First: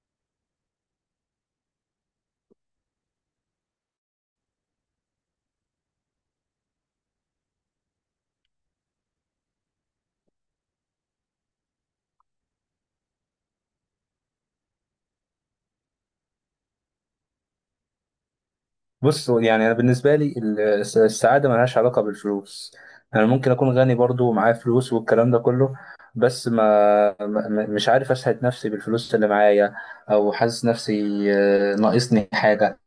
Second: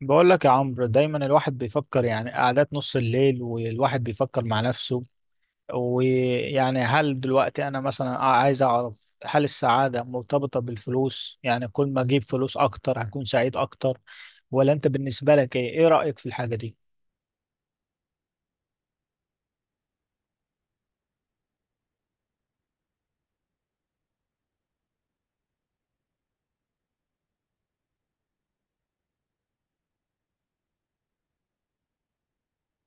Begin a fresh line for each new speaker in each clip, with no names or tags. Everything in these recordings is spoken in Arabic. بقول لك يا عمرو، دايما الواحد بيفكر، قعدات نص الليل والواحد بيفكر مع نفسه. هل دلوقتي انا مثلا عايز اعرف، هل السعادة مرتبطة بالفلوس؟ يعني كل ما اجيب فلوس اكتر هكون سعيد اكتر؟ ولا انت بالنسبة لك ايه رأيك في الحاجة دي؟
بص، هو يعني انا بالنسبه لي السعاده ملهاش علاقه بالفلوس. انا ممكن اكون غني برضو ومعايا فلوس والكلام ده كله، بس مش عارف اسعد نفسي بالفلوس اللي معايا، او حاسس نفسي ناقصني حاجه.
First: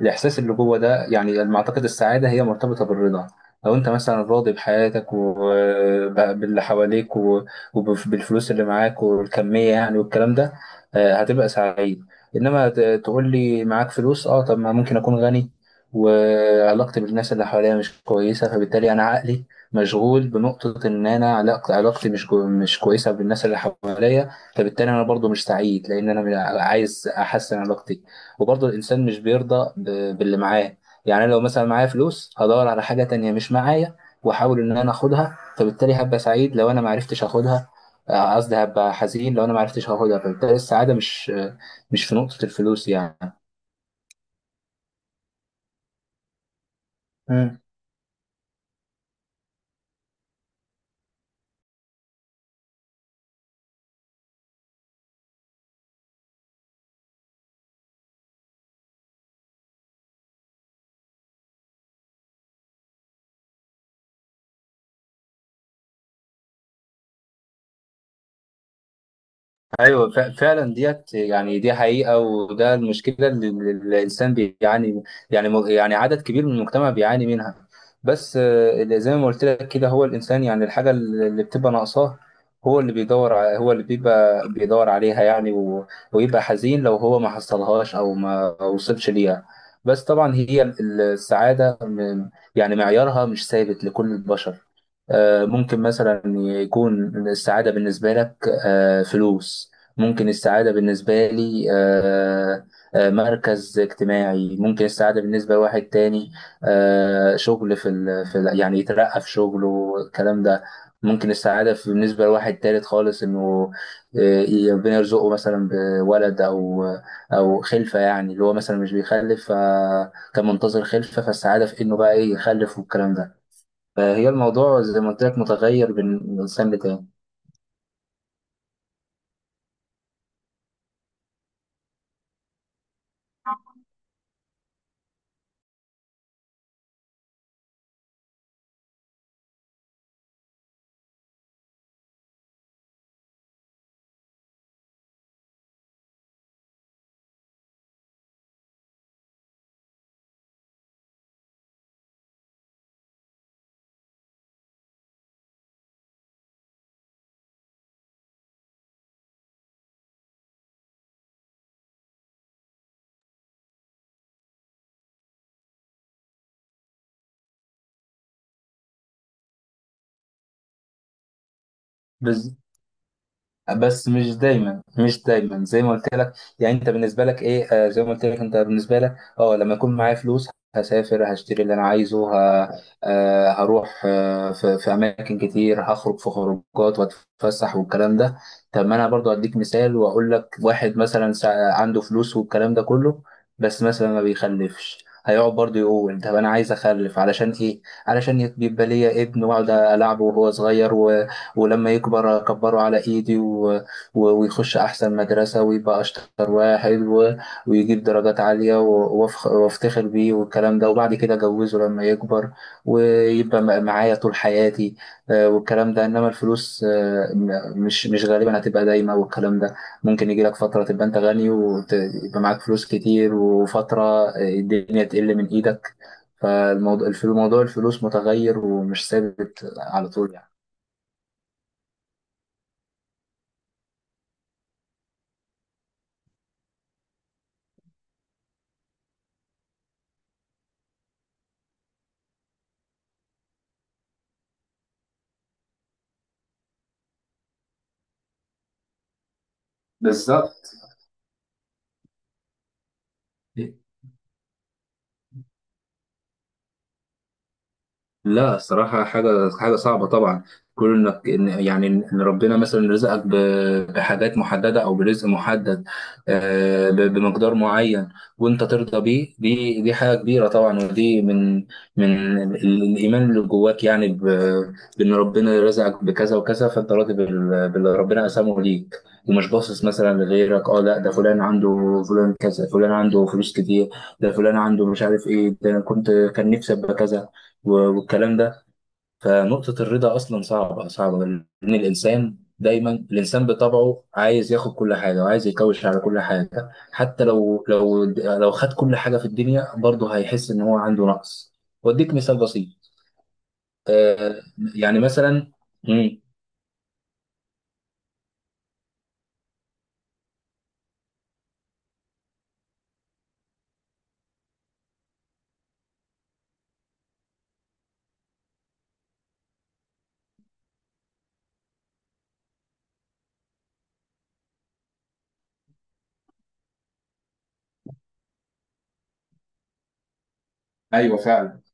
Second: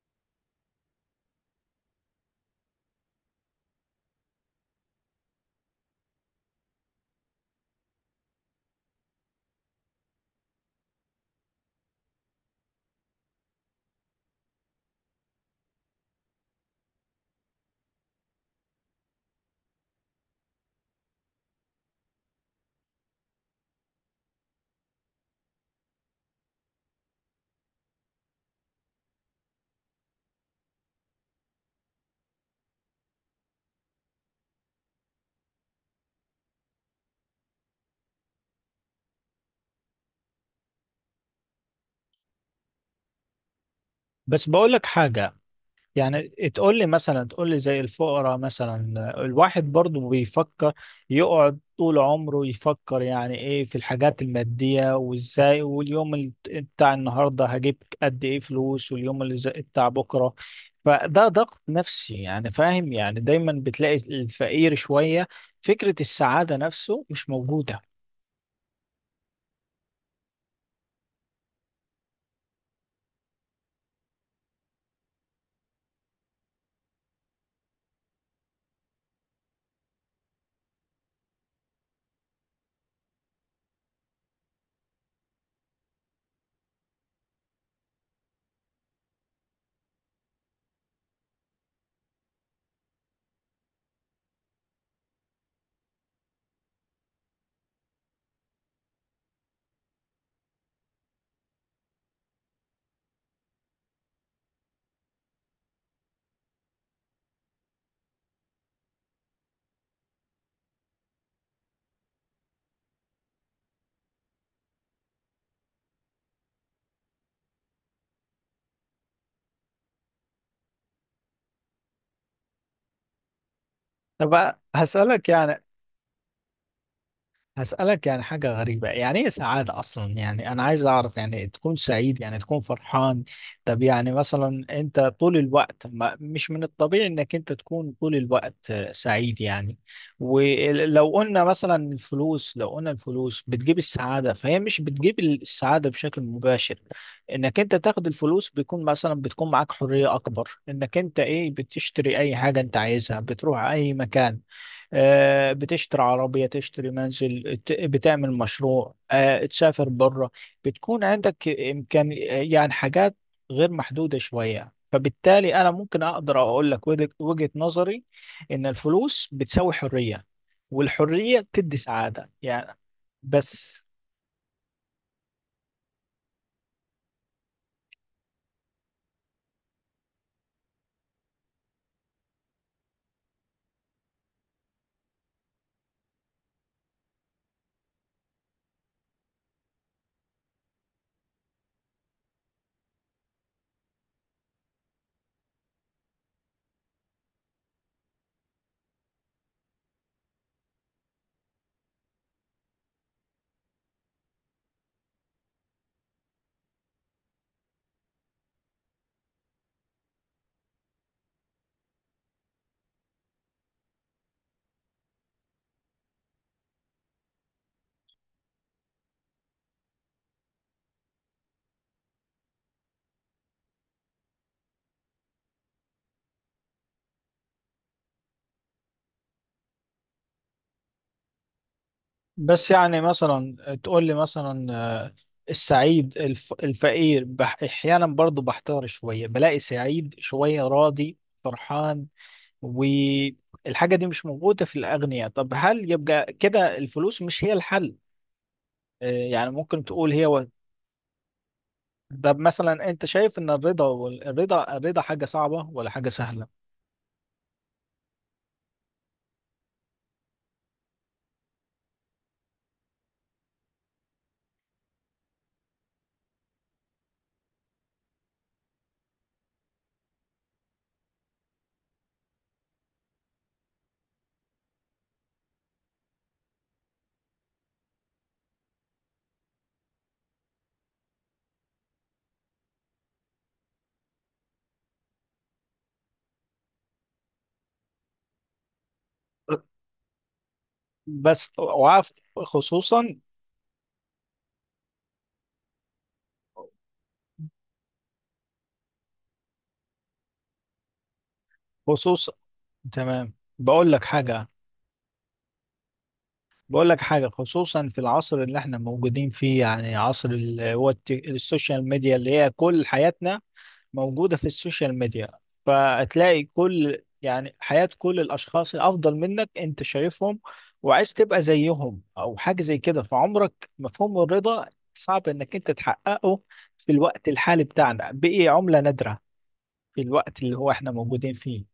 الإحساس اللي جوه ده يعني على ما أعتقد السعادة هي مرتبطة بالرضا. لو أنت مثلا راضي بحياتك وباللي حواليك وبالفلوس اللي معاك والكمية يعني والكلام ده، هتبقى سعيد. إنما ت- تقول لي معاك فلوس، أه طب ما ممكن أكون غني وعلاقتي بالناس اللي حواليا مش كويسة، فبالتالي أنا عقلي مشغول بنقطة إن أنا علاقتي مش كويسة بالناس اللي حواليا، فبالتالي أنا برضو مش سعيد لأن أنا عايز أحسن علاقتي. وبرضه الإنسان مش بيرضى باللي معاه. يعني أنا لو مثلا معايا فلوس هدور على حاجة تانية مش معايا وأحاول إن أنا آخدها، فبالتالي هبقى سعيد لو أنا معرفتش آخدها. آه، قصدي هبقى حزين لو أنا معرفتش آخدها، فبالتالي السعادة مش في نقطة الفلوس يعني.
بس بقول لك حاجة، يعني تقول لي مثلا، تقول لي زي الفقراء مثلا، الواحد برضو بيفكر، يقعد طول عمره يفكر يعني ايه في الحاجات المادية، وازاي، واليوم بتاع النهاردة هجيب قد ايه فلوس، واليوم اللي زي بتاع بكرة. فده ضغط نفسي يعني، فاهم؟ يعني دايما بتلاقي الفقير شوية فكرة السعادة نفسه مش موجودة.
ايوه فعلا ديت، يعني دي حقيقه، وده المشكله اللي الانسان بيعاني، يعني يعني عدد كبير من المجتمع بيعاني منها. بس آه، اللي زي ما قلت لك كده، هو الانسان يعني الحاجه اللي بتبقى ناقصاه هو هو اللي بيبقى بيدور عليها يعني ويبقى حزين لو هو ما حصلهاش او ما وصلش ليها. بس طبعا هي السعاده يعني معيارها مش ثابت لكل البشر. آه، ممكن مثلا يكون السعادة بالنسبة لك آه فلوس، ممكن السعادة بالنسبة لي مركز اجتماعي، ممكن السعادة بالنسبة لواحد تاني آه شغل يعني يترقى في شغله الكلام ده. ممكن السعادة بالنسبة لواحد تالت خالص إنه آه ربنا يرزقه مثلا بولد أو أو خلفة، يعني اللي هو مثلا مش بيخلف فكان منتظر خلفة، فالسعادة في إنه بقى إيه يخلف والكلام ده. فهي
طب
الموضوع زي ما قلت
هسألك
لك
يعني،
متغير بين من إنسان لتاني.
هسألك حاجة غريبة، يعني ايه سعادة أصلا؟ يعني أنا عايز أعرف، يعني تكون سعيد يعني تكون فرحان. طب يعني مثلا أنت طول الوقت، ما مش من الطبيعي إنك أنت تكون طول الوقت سعيد يعني. ولو قلنا مثلا الفلوس، لو قلنا الفلوس بتجيب السعادة، فهي مش بتجيب السعادة بشكل مباشر. إنك أنت تاخد الفلوس، بيكون مثلا بتكون معاك حرية أكبر، إنك أنت إيه، بتشتري أي حاجة أنت عايزها، بتروح أي مكان، بتشتري عربية، تشتري منزل، بتعمل مشروع، تسافر بره، بتكون عندك إمكان يعني، حاجات غير محدودة شوية. فبالتالي أنا ممكن أقدر أقول لك وجهة نظري، إن الفلوس بتساوي حرية، والحرية بتدي سعادة
بس
يعني. بس
بس مش دايما، مش دايما زي ما قلت لك. يعني انت بالنسبه لك ايه، آه زي ما قلت لك انت بالنسبه لك، اه لما يكون معايا فلوس هسافر هشتري اللي انا عايزه آه هروح في اماكن كتير، هخرج في خروجات واتفسح والكلام ده. طب ما انا برضو اديك مثال واقول لك، واحد مثلا عنده فلوس والكلام ده كله، بس مثلا ما بيخلفش، هيقعد برضه يقول طب انا عايز اخلف علشان ايه؟ علشان يبقى ليا ابن واقعد العبه وهو صغير، ولما يكبر كبره على ايدي ويخش احسن مدرسة ويبقى اشطر واحد ويجيب درجات عالية وافتخر بيه والكلام ده، وبعد كده اجوزه لما يكبر ويبقى معايا طول حياتي آه، والكلام ده. انما الفلوس آه، مش غالبا هتبقى دايما والكلام ده. ممكن يجي لك فترة تبقى انت غني ويبقى معاك فلوس كتير، وفترة آه الدنيا تقل من ايدك. فالموضوع موضوع الفلوس متغير ومش ثابت على طول يعني.
بس يعني مثلا، تقول لي مثلا، آه، السعيد، الفقير أحيانا برضو بحتار شوية، بلاقي سعيد شوية، راضي، فرحان، والحاجة دي مش موجودة في الأغنياء. طب هل يبقى كده الفلوس مش هي الحل؟ يعني ممكن تقول هي
بالظبط.
طب مثلا أنت شايف إن الرضا والرضا الرضا الرضا حاجة صعبة ولا حاجة سهلة؟
لا الصراحة حاجة صعبة طبعا. كون يعني ان ربنا مثلا رزقك بحاجات محددة او برزق محدد آه بمقدار معين، وانت ترضى بيه، دي حاجة كبيرة طبعا. ودي من الايمان اللي جواك يعني بان ربنا رزقك بكذا وكذا، فانت راضي باللي ربنا قسمه ليك، ومش باصص مثلا لغيرك. اه لا ده فلان عنده، فلان كذا، فلان عنده فلوس كتير، ده فلان عنده مش عارف ايه، ده انا كنت كان نفسي ابقى كذا و- والكلام ده. فنقطة الرضا أصلا صعبة لأن
بس وعارف،
الإنسان دايما،
خصوصا،
الإنسان بطبعه عايز ياخد كل حاجة وعايز يكوش على كل حاجة، حتى لو لو خد كل حاجة في الدنيا برضه هيحس إن هو عنده نقص. وأديك
خصوصا،
مثال بسيط.
تمام، بقول لك
آه،
حاجة،
يعني مثلا، مم،
بقول لك حاجة، خصوصا في العصر اللي احنا موجودين فيه، يعني عصر السوشيال ميديا، اللي هي كل حياتنا موجودة في السوشيال ميديا. فتلاقي كل يعني حياة كل الأشخاص الأفضل منك، أنت شايفهم وعايز تبقى زيهم، أو حاجة زي كده. فعمرك مفهوم الرضا صعب إنك أنت تحققه في الوقت الحالي بتاعنا، بقي عملة نادرة في الوقت اللي هو إحنا
ايوه
موجودين
فعلا.
فيه.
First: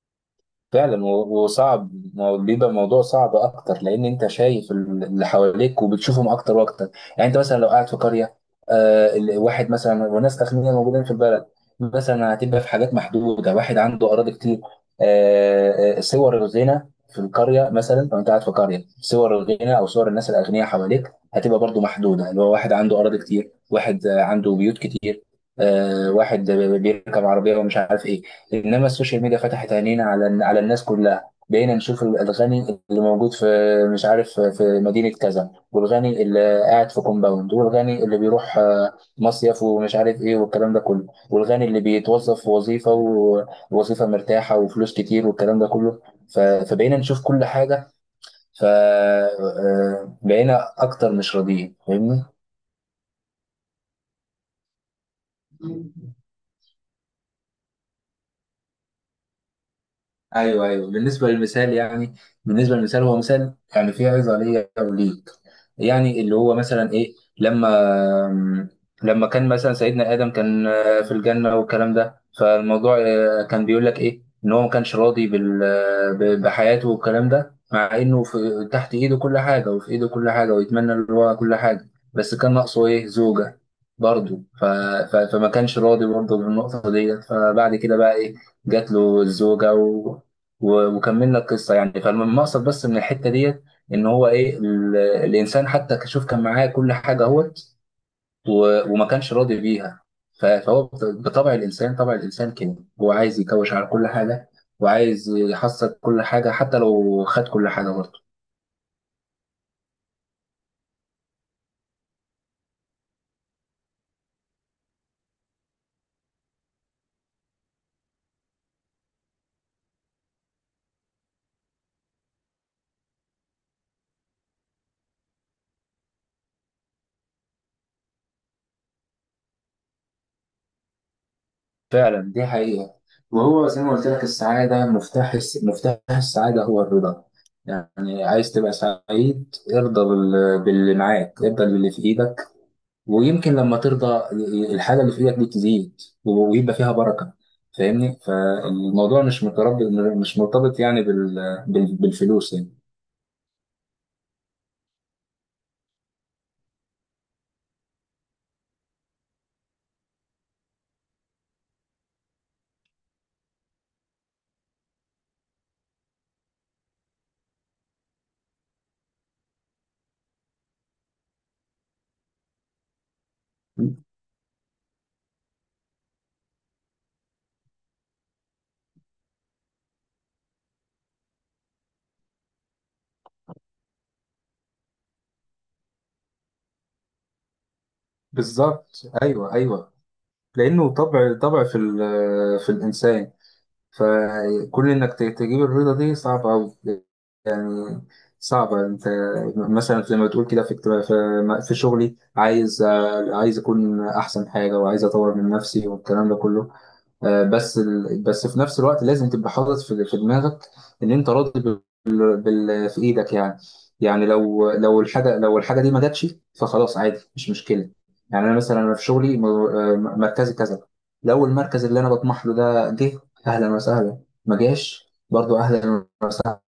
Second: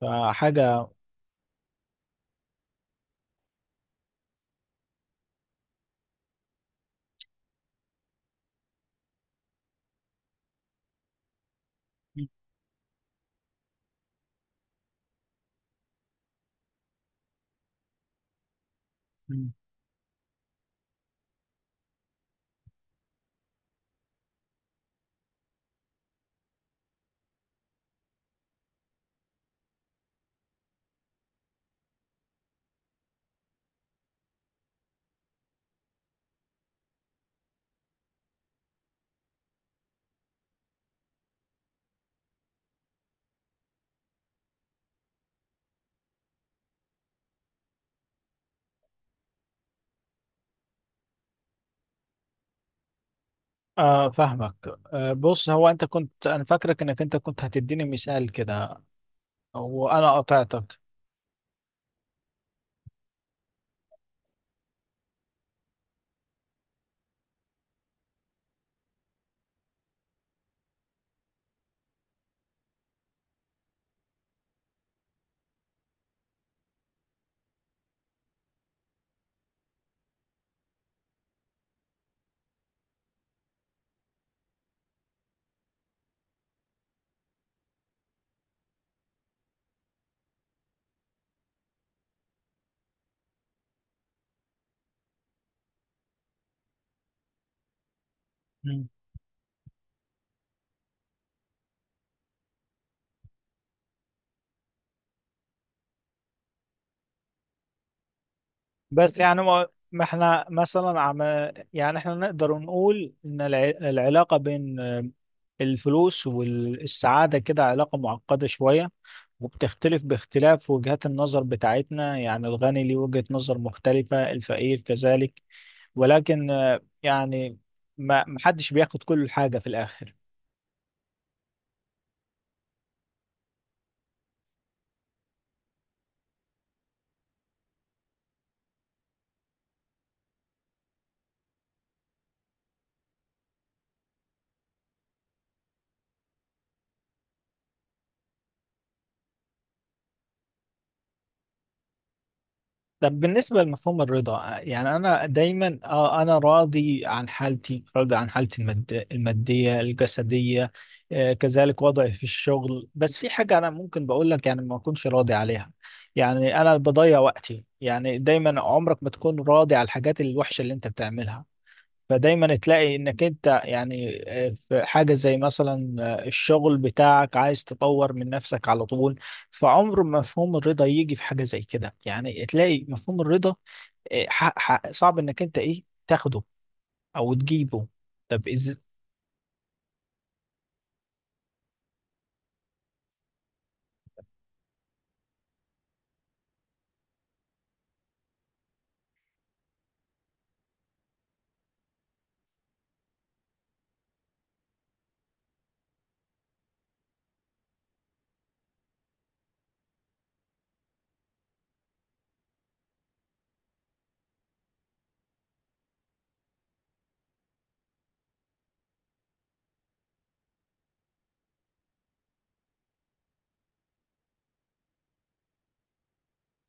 فحاجة،
فعلا وصعب، ما هو بيبقى الموضوع صعب اكتر لان انت شايف اللي حواليك وبتشوفهم اكتر واكتر. يعني انت مثلا لو قاعد في قريه، واحد مثلا وناس اغنياء موجودين في البلد مثلا، هتبقى في حاجات محدوده، واحد عنده اراضي كتير. صور الغنى في القريه، مثلا لو انت قاعد في قريه صور
مم.
الغنى او صور الناس الاغنياء حواليك هتبقى برضو محدوده، اللي هو واحد عنده اراضي كتير، واحد آه عنده بيوت كتير، آه واحد بيركب عربيه ومش عارف ايه. انما السوشيال ميديا فتحت عينينا على الناس كلها، بقينا نشوف الغني اللي موجود في مش عارف في مدينة كذا، والغني اللي قاعد في كومباوند، والغني اللي بيروح آه مصيف ومش عارف ايه والكلام ده كله، والغني اللي بيتوظف في وظيفة ووظيفة مرتاحة وفلوس كتير والكلام ده كله. فبقينا نشوف كل حاجة، فبقينا أكتر مش راضيين.
فاهمك. بص، هو أنت
فاهمني؟
كنت، أنا فاكرك إنك أنت كنت هتديني مثال كده وأنا
ايوه
قطعتك.
ايوه. بالنسبه للمثال يعني، بالنسبه للمثال هو مثال يعني فيه عظه ليا وليك. يعني اللي هو مثلا ايه، لما لما كان مثلا سيدنا ادم كان في الجنه والكلام ده، فالموضوع آه كان بيقول لك ايه، ان هو ما كانش راضي بحياته والكلام ده، مع انه في تحت ايده كل حاجه وفي ايده كل حاجه ويتمنى اللي هو كل حاجه، بس كان ناقصه ايه؟ زوجه برضه. فما كانش راضي برضه بالنقطه ديت، فبعد كده بقى ايه، جات له الزوجة وكملنا القصه يعني. فالمقصد بس من الحته ديت ان هو ايه، الانسان حتى شوف كان معاه كل حاجه اهوت وما كانش راضي بيها. بطبع الانسان، طبع الانسان كده هو عايز يكوش على كل حاجه وعايز يحصل كل حاجه حتى لو خد كل حاجه برضه.
بس يعني ما ما احنا مثلا يعني احنا نقدر نقول ان العلاقة بين الفلوس والسعادة كده علاقة معقدة شوية، وبتختلف باختلاف وجهات النظر بتاعتنا. يعني الغني ليه وجهة نظر مختلفة، الفقير كذلك. ولكن يعني ما محدش بياخد كل حاجة في الآخر.
فعلا دي حقيقه. وهو زي ما قلت لك السعاده، مفتاح السعاده هو الرضا. يعني عايز تبقى سعيد ارضى باللي معاك، ارضى باللي في ايدك، ويمكن لما ترضى الحاجة اللي في ايدك دي تزيد ويبقى فيها بركة. فاهمني، فالموضوع مش مرتبط، مش مرتبط يعني بالفلوس يعني.
طب بالنسبة لمفهوم الرضا، يعني أنا دايما أنا راضي عن حالتي، راضي عن حالتي المادية، الجسدية كذلك وضعي في الشغل. بس في حاجة أنا ممكن بقول لك يعني ما أكونش راضي عليها. يعني أنا بضيع وقتي يعني، دايما عمرك ما تكون راضي على الحاجات الوحشة اللي أنت بتعملها. فدايما تلاقي انك انت يعني، في حاجة زي مثلا الشغل بتاعك، عايز تطور من نفسك على طول. فعمر ما مفهوم الرضا يجي في حاجة زي كده، يعني تلاقي مفهوم الرضا صعب انك انت ايه تاخده او تجيبه. طب از
بالظبط ايوه ايوه. لانه طبع في الانسان، تجيب الرضا دي صعبة أوي. يعني صعبة انت مثلا لما تقول كده في اكتب- في في شغلي، عايز اكون احسن حاجة وعايز اطور من نفسي والكلام ده كله آه، بس في نفس الوقت لازم تبقى حاطط في دماغك ان انت راضي بال... بال... في ايدك يعني. يعني لو الحاجه دي ما جاتش فخلاص عادي مش مشكله. يعني انا مثلا انا في شغلي آه مركزي كذا، لو المركز اللي انا بطمح له ده جه اهلا وسهلا، ما جاش برضو اهلا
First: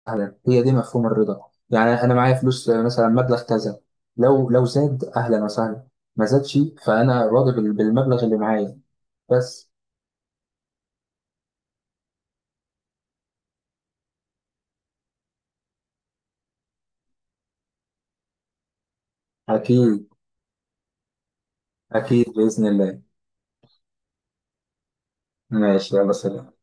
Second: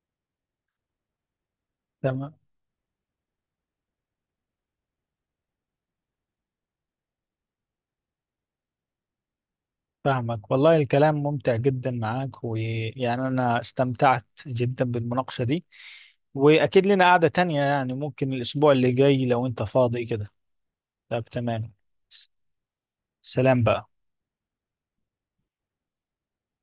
وسهلا، هي دي مفهوم الرضا. يعني انا
تمام،
معايا فلوس آه مثلا مبلغ كذا، لو زاد اهلا وسهلا، ما زادش فانا راضي بالمبلغ اللي معايا بس.
فاهمك. والله الكلام ممتع جدا معاك، ويعني انا استمتعت جدا بالمناقشة دي، واكيد لنا قعدة تانية يعني، ممكن الاسبوع اللي جاي لو انت فاضي
اكيد.
كده. طب تمام.
أكيد
س-
بإذن الله.
سلام بقى.
ماشي يلا سلام.